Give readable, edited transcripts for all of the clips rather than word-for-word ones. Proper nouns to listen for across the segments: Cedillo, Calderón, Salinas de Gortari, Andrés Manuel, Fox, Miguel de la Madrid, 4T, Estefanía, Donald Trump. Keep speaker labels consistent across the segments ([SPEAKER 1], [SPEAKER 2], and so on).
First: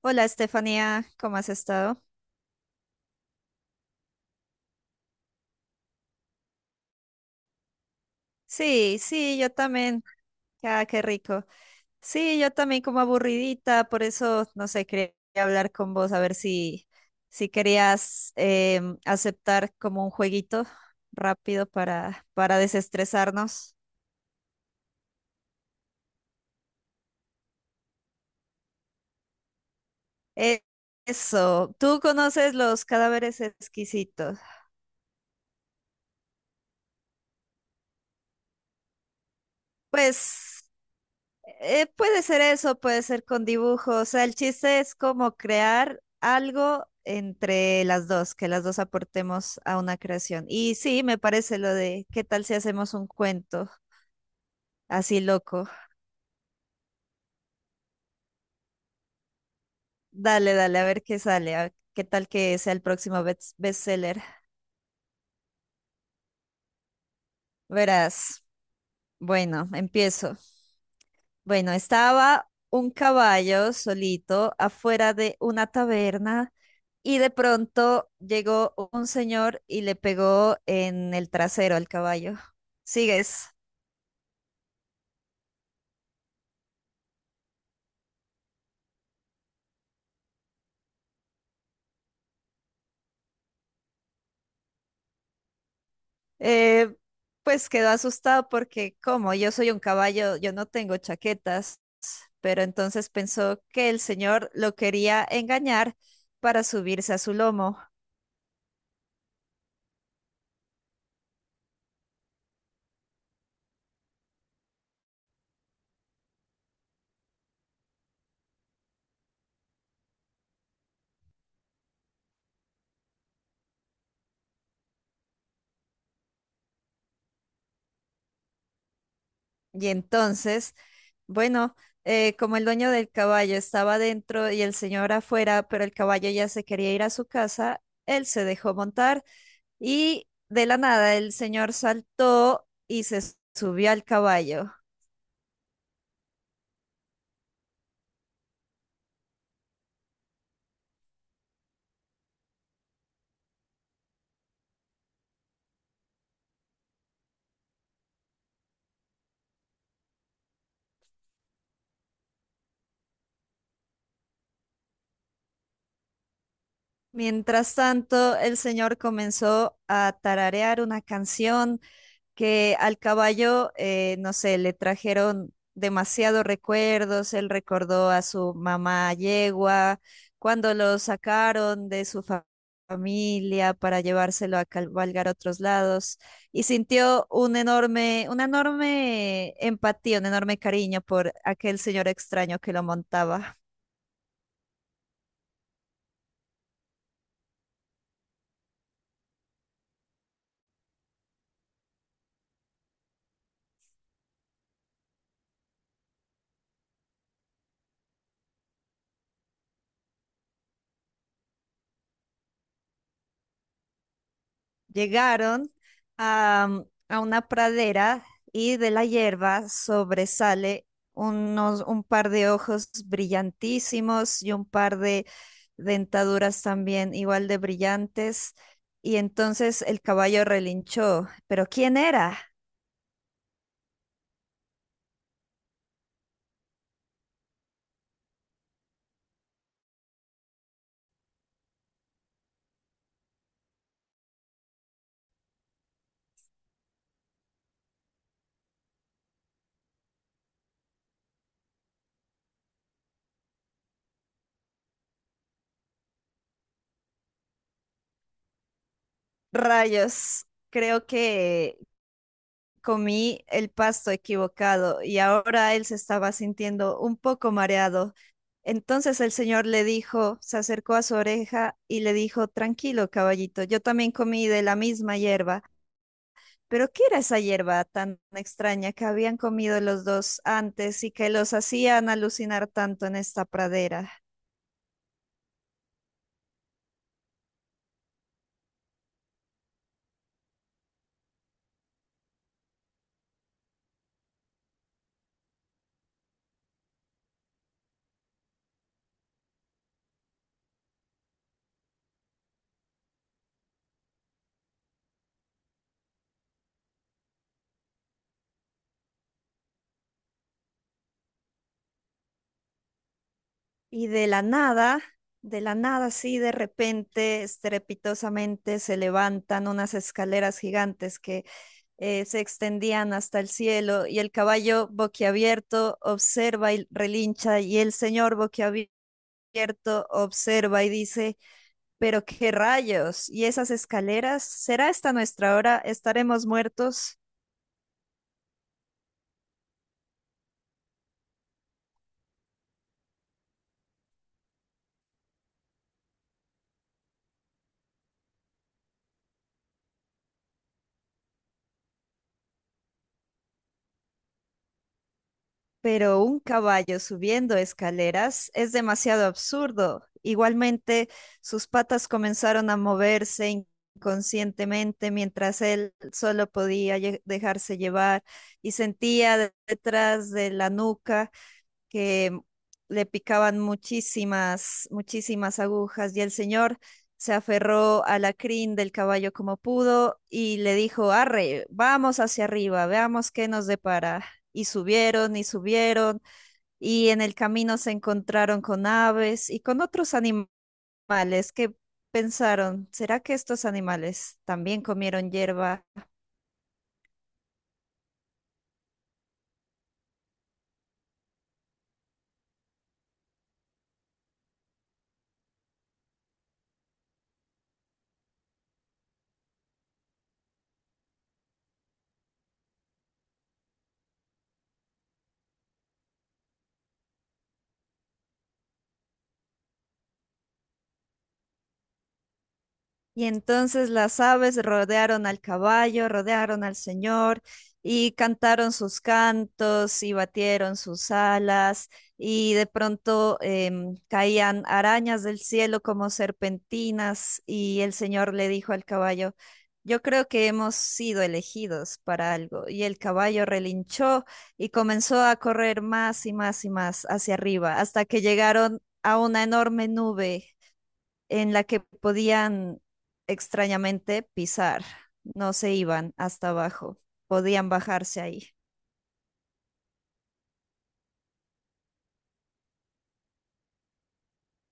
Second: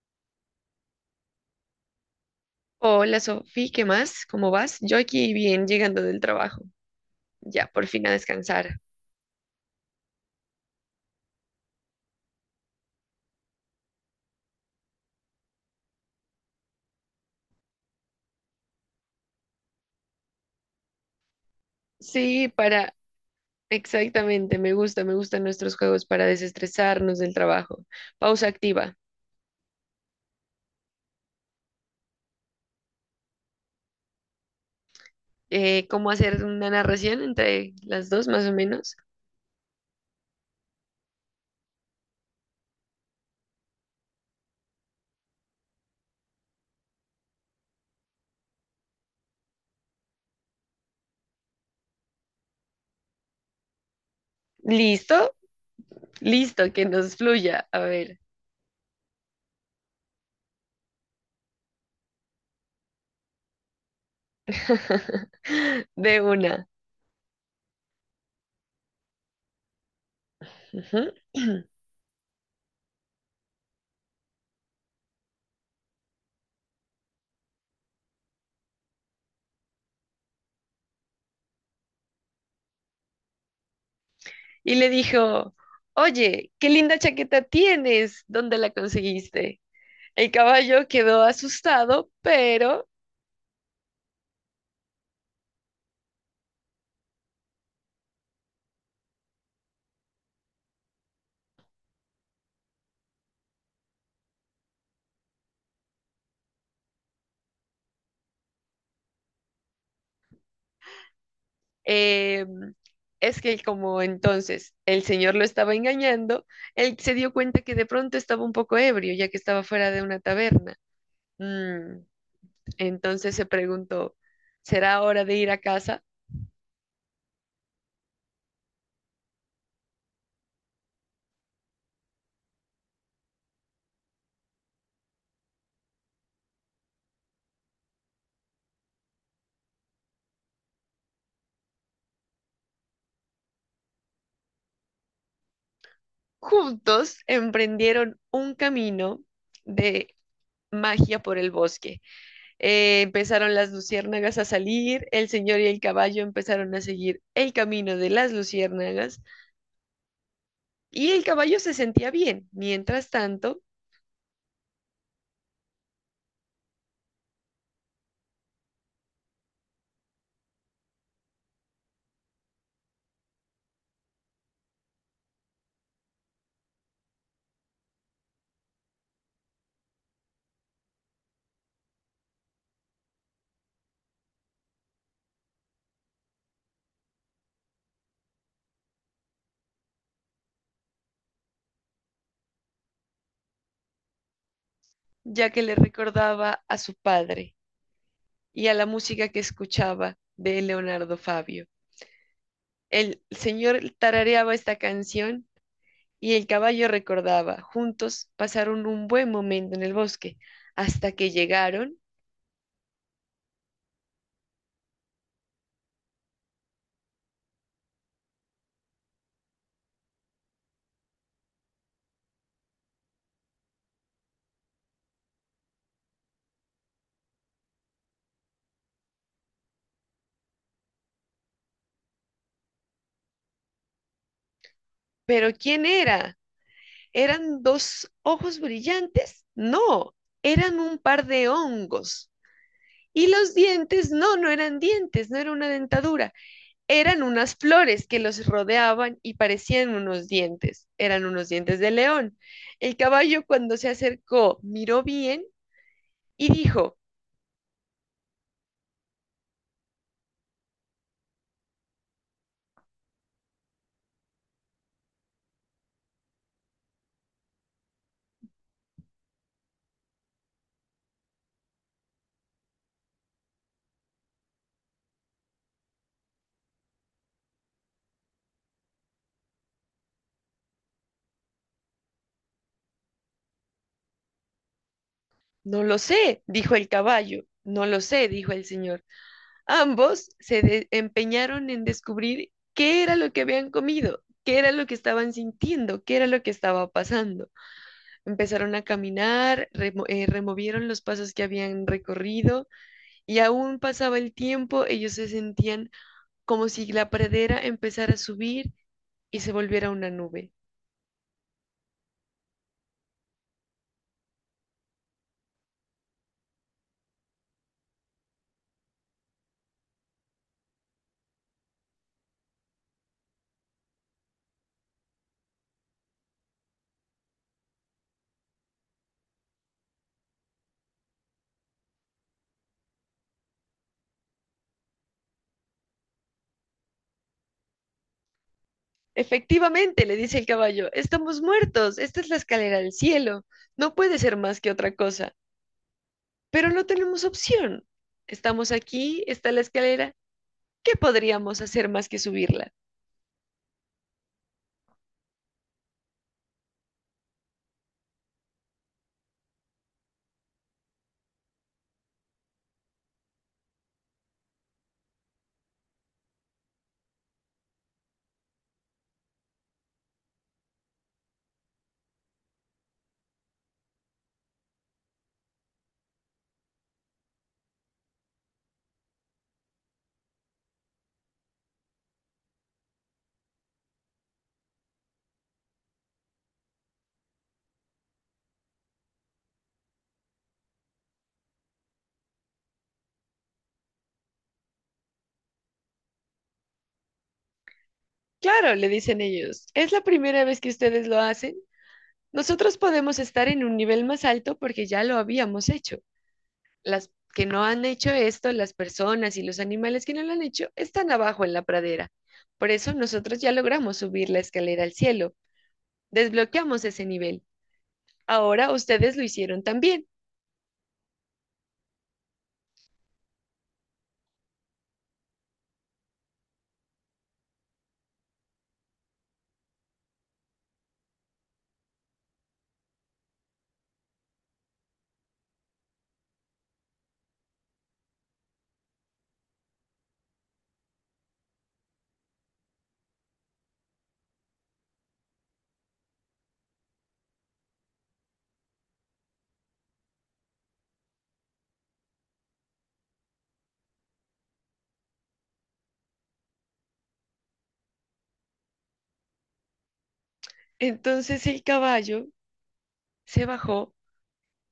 [SPEAKER 1] Hola Estefanía, ¿cómo has estado?
[SPEAKER 2] Hola Sofi, ¿qué más? ¿Cómo vas? Yo aquí bien llegando del trabajo, ya por fin a descansar.
[SPEAKER 1] Sí, sí, yo también. Ah, qué rico. Sí, yo también como aburridita, por eso, no sé, quería hablar con vos a ver si querías aceptar como un jueguito rápido
[SPEAKER 2] Sí,
[SPEAKER 1] para
[SPEAKER 2] para,
[SPEAKER 1] desestresarnos.
[SPEAKER 2] exactamente, me gusta, me gustan nuestros juegos para desestresarnos del trabajo. Pausa activa.
[SPEAKER 1] Eh, eso, ¿tú conoces los cadáveres exquisitos?
[SPEAKER 2] ¿Cómo hacer una narración entre las dos más o menos?
[SPEAKER 1] Pues, puede ser eso, puede ser con dibujos. O sea, el chiste es como crear algo entre las dos, que las dos aportemos a una creación. Y sí, me parece lo de qué tal si hacemos un cuento así
[SPEAKER 2] ¿Listo?
[SPEAKER 1] loco.
[SPEAKER 2] Listo, que nos fluya. A ver,
[SPEAKER 1] Dale, dale, a ver qué sale, qué tal que sea el próximo bestseller.
[SPEAKER 2] de una.
[SPEAKER 1] Verás. Bueno, empiezo.
[SPEAKER 2] Ujú.
[SPEAKER 1] Bueno, estaba un caballo solito afuera de una taberna y de pronto llegó un señor y le pegó en el trasero al caballo. ¿Sigues?
[SPEAKER 2] Y le dijo, oye, qué linda chaqueta tienes, ¿dónde la conseguiste? El caballo quedó asustado, pero
[SPEAKER 1] Eh, pues quedó asustado porque como yo soy un caballo, yo no tengo chaquetas, pero entonces pensó que el señor lo quería engañar para subirse a su lomo.
[SPEAKER 2] eh, es que como entonces el señor lo estaba engañando, él se dio cuenta que de pronto estaba un poco ebrio, ya que estaba fuera de una taberna. Mm, entonces se preguntó, ¿será hora de ir a casa?
[SPEAKER 1] Y entonces, bueno, como el dueño del caballo estaba dentro y el señor afuera, pero el caballo ya se quería ir a su casa, él se dejó montar y de la nada el señor saltó y se subió al caballo.
[SPEAKER 2] Juntos emprendieron un camino de magia por el bosque. Empezaron las luciérnagas a salir, el señor y el caballo empezaron a seguir el camino de las luciérnagas. Y el caballo se sentía bien, mientras tanto,
[SPEAKER 1] Mientras tanto, el señor comenzó a tararear una canción que al caballo, no sé, le trajeron demasiados recuerdos, él recordó a su mamá yegua, cuando lo sacaron de su familia para llevárselo a cabalgar a otros lados y sintió un enorme, una enorme empatía, un enorme cariño por aquel señor extraño que lo montaba.
[SPEAKER 2] ya que le recordaba a su padre y a la música que escuchaba de Leonardo Fabio. El señor tarareaba esta canción y el caballo recordaba. Juntos pasaron un buen momento en el bosque hasta que llegaron.
[SPEAKER 1] Llegaron a, a una pradera y de la hierba sobresale un par de ojos brillantísimos y un par de dentaduras también igual de brillantes. Y entonces el caballo relinchó. ¿Pero quién era?
[SPEAKER 2] Pero ¿quién era? ¿Eran dos ojos brillantes? No, eran un par de hongos. Y los dientes, no, no eran dientes, no era una dentadura, eran unas flores que los rodeaban y parecían unos dientes. Eran unos dientes de león. El caballo cuando se acercó miró bien y dijo,
[SPEAKER 1] Rayos, creo que comí el pasto equivocado y ahora él se estaba sintiendo un poco mareado. Entonces el señor le dijo, se acercó a su oreja y le dijo, tranquilo, caballito, yo también comí de la misma hierba. Pero ¿qué era esa hierba tan extraña que habían comido los dos antes y que los hacían alucinar tanto en esta pradera?
[SPEAKER 2] no lo sé, dijo el caballo. No lo sé, dijo el señor. Ambos se empeñaron en descubrir qué era lo que habían comido, qué era lo que estaban sintiendo, qué era lo que estaba pasando. Empezaron a caminar, removieron los pasos que habían recorrido y aún pasaba el tiempo, ellos se sentían como si la pradera empezara a subir y se volviera una nube.
[SPEAKER 1] Y de la nada, sí, de repente, estrepitosamente se levantan unas escaleras gigantes que se extendían hasta el cielo y el caballo boquiabierto observa y relincha y el señor boquiabierto observa y dice, pero qué rayos, ¿y esas escaleras? ¿Será esta nuestra hora? ¿Estaremos muertos?
[SPEAKER 2] Efectivamente, le dice el caballo, estamos muertos, esta es la escalera del cielo, no puede ser más que otra cosa, pero no tenemos opción. Estamos aquí, está la escalera, ¿qué podríamos hacer más que subirla?
[SPEAKER 1] Pero un caballo subiendo escaleras es demasiado absurdo. Igualmente, sus patas comenzaron a moverse inconscientemente mientras él solo podía dejarse llevar y sentía detrás de la nuca que le picaban muchísimas, muchísimas agujas y el señor se aferró a la crin del caballo como pudo y le dijo, arre, vamos hacia arriba, veamos qué nos depara. Y subieron y subieron y en el camino se encontraron con aves y con otros animales que pensaron, ¿será que estos animales también comieron hierba?
[SPEAKER 2] Claro, le dicen ellos, es la primera vez que ustedes lo hacen. Nosotros podemos estar en un nivel más alto porque ya lo habíamos hecho. Las que no han hecho esto, las personas y los animales que no lo han hecho, están abajo en la pradera. Por eso nosotros ya logramos subir la escalera al cielo, desbloqueamos ese nivel. Ahora ustedes lo hicieron también.
[SPEAKER 1] Y entonces las aves rodearon al caballo, rodearon al señor y cantaron sus cantos y batieron sus alas y de pronto caían arañas del cielo como serpentinas y el señor le dijo al caballo, yo creo que hemos sido elegidos para algo. Y el caballo relinchó y comenzó a correr más y más y más hacia arriba hasta que llegaron a una enorme nube en la que podían extrañamente pisar, no se iban hasta abajo, podían bajarse ahí.
[SPEAKER 2] Entonces el caballo se bajó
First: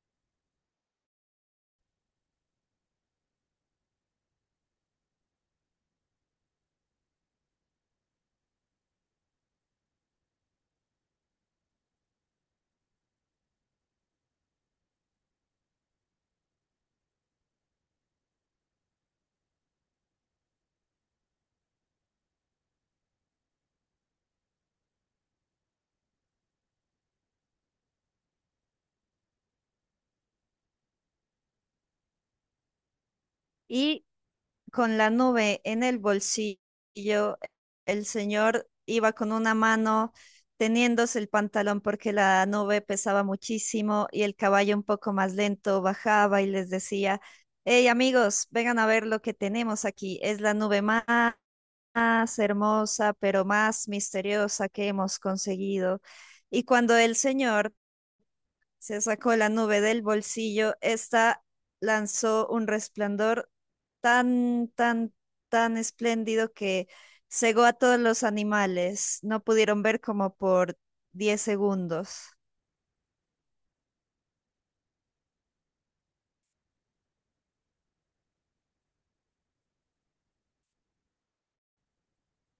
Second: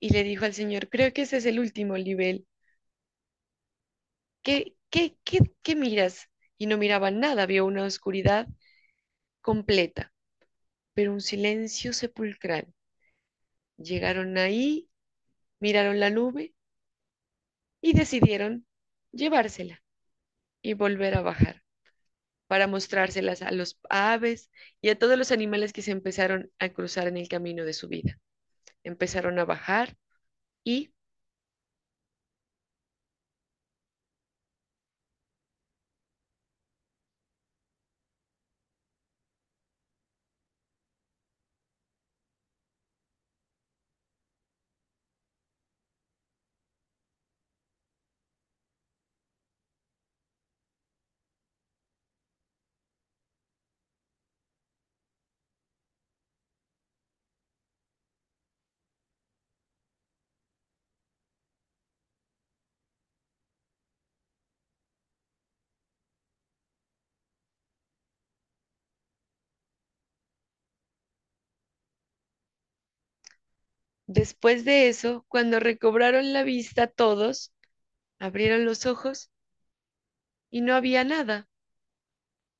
[SPEAKER 2] y le dijo al señor, creo que ese es el último nivel. ¿Qué, qué, qué, qué miras? Y no miraba nada, vio una oscuridad completa, pero un silencio sepulcral. Llegaron ahí, miraron la nube y decidieron llevársela y volver a bajar para mostrárselas a los aves y a todos los animales que se empezaron a cruzar en el camino de su vida. Empezaron a bajar y
[SPEAKER 1] Y con la nube en el bolsillo, el señor iba con una mano teniéndose el pantalón porque la nube pesaba muchísimo y el caballo un poco más lento bajaba y les decía, hey amigos, vengan a ver lo que tenemos aquí, es la nube más más hermosa, pero más misteriosa que hemos conseguido. Y cuando el señor se sacó la nube del bolsillo, ésta lanzó un resplandor tan, tan, tan espléndido que cegó a todos los animales. No pudieron ver como por 10 segundos.
[SPEAKER 2] después de eso, cuando recobraron la vista todos, abrieron los ojos y no había nada.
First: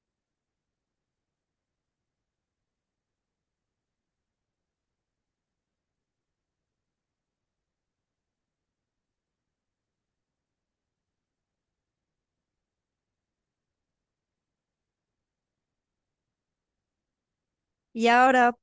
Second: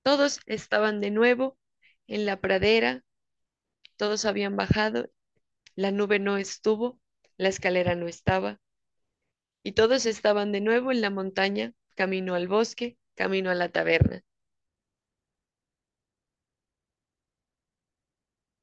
[SPEAKER 2] Todos estaban de nuevo en la pradera, todos habían bajado, la nube no estuvo, la escalera no estaba y todos estaban de nuevo en la montaña, camino al bosque, camino a la taberna.
[SPEAKER 1] Y ahora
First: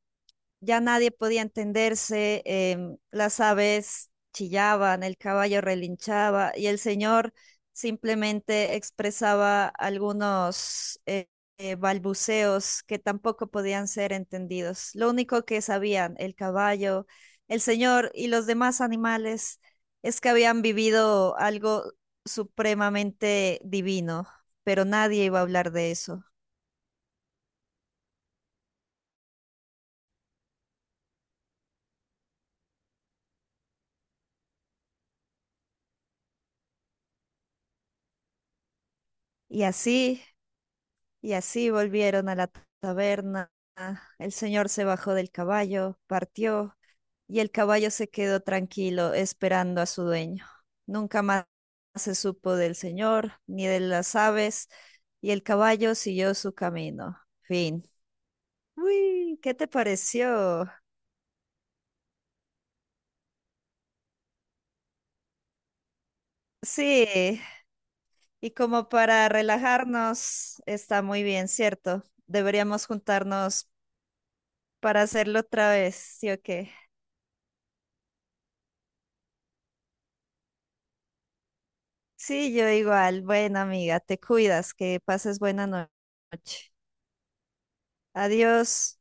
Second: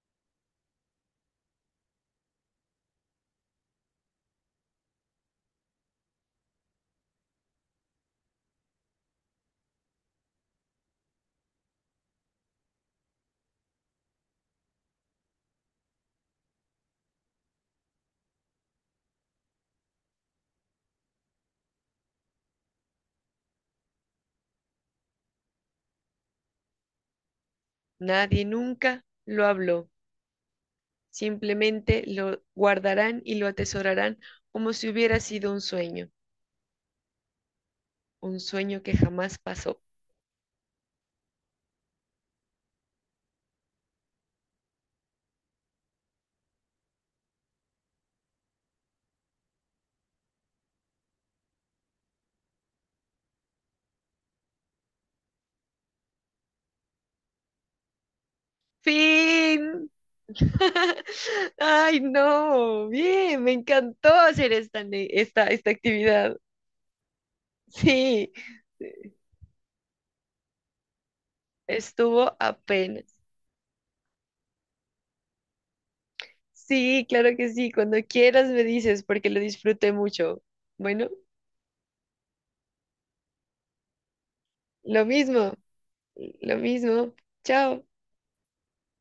[SPEAKER 1] ya nadie podía entenderse, las aves chillaban, el caballo relinchaba y el señor simplemente expresaba algunos balbuceos que tampoco podían ser entendidos. Lo único que sabían el caballo, el señor y los demás animales es que habían vivido algo supremamente divino, pero nadie iba a hablar de eso.
[SPEAKER 2] Nadie nunca lo habló, simplemente lo guardarán y lo atesorarán como si hubiera sido un sueño que jamás
[SPEAKER 1] Y
[SPEAKER 2] pasó.
[SPEAKER 1] así, y así volvieron a la taberna. El señor se bajó del caballo, partió, y el caballo se quedó tranquilo esperando a su dueño. Nunca más se supo del señor ni de las aves, y el caballo siguió su camino. Fin. Uy, ¿qué te
[SPEAKER 2] ¡Fin!
[SPEAKER 1] pareció?
[SPEAKER 2] ¡Ay, no! Bien, me encantó hacer esta actividad.
[SPEAKER 1] Sí,
[SPEAKER 2] Sí,
[SPEAKER 1] y como para relajarnos, está muy bien, ¿cierto?
[SPEAKER 2] estuvo
[SPEAKER 1] Deberíamos
[SPEAKER 2] apenas.
[SPEAKER 1] juntarnos para hacerlo otra vez, ¿sí o qué?
[SPEAKER 2] Sí, claro que sí, cuando quieras me dices porque lo disfruté mucho. Bueno,
[SPEAKER 1] Sí, yo igual. Bueno, amiga, te cuidas, que
[SPEAKER 2] lo
[SPEAKER 1] pases
[SPEAKER 2] mismo,
[SPEAKER 1] buena
[SPEAKER 2] lo
[SPEAKER 1] noche.
[SPEAKER 2] mismo. Chao.
[SPEAKER 1] Adiós.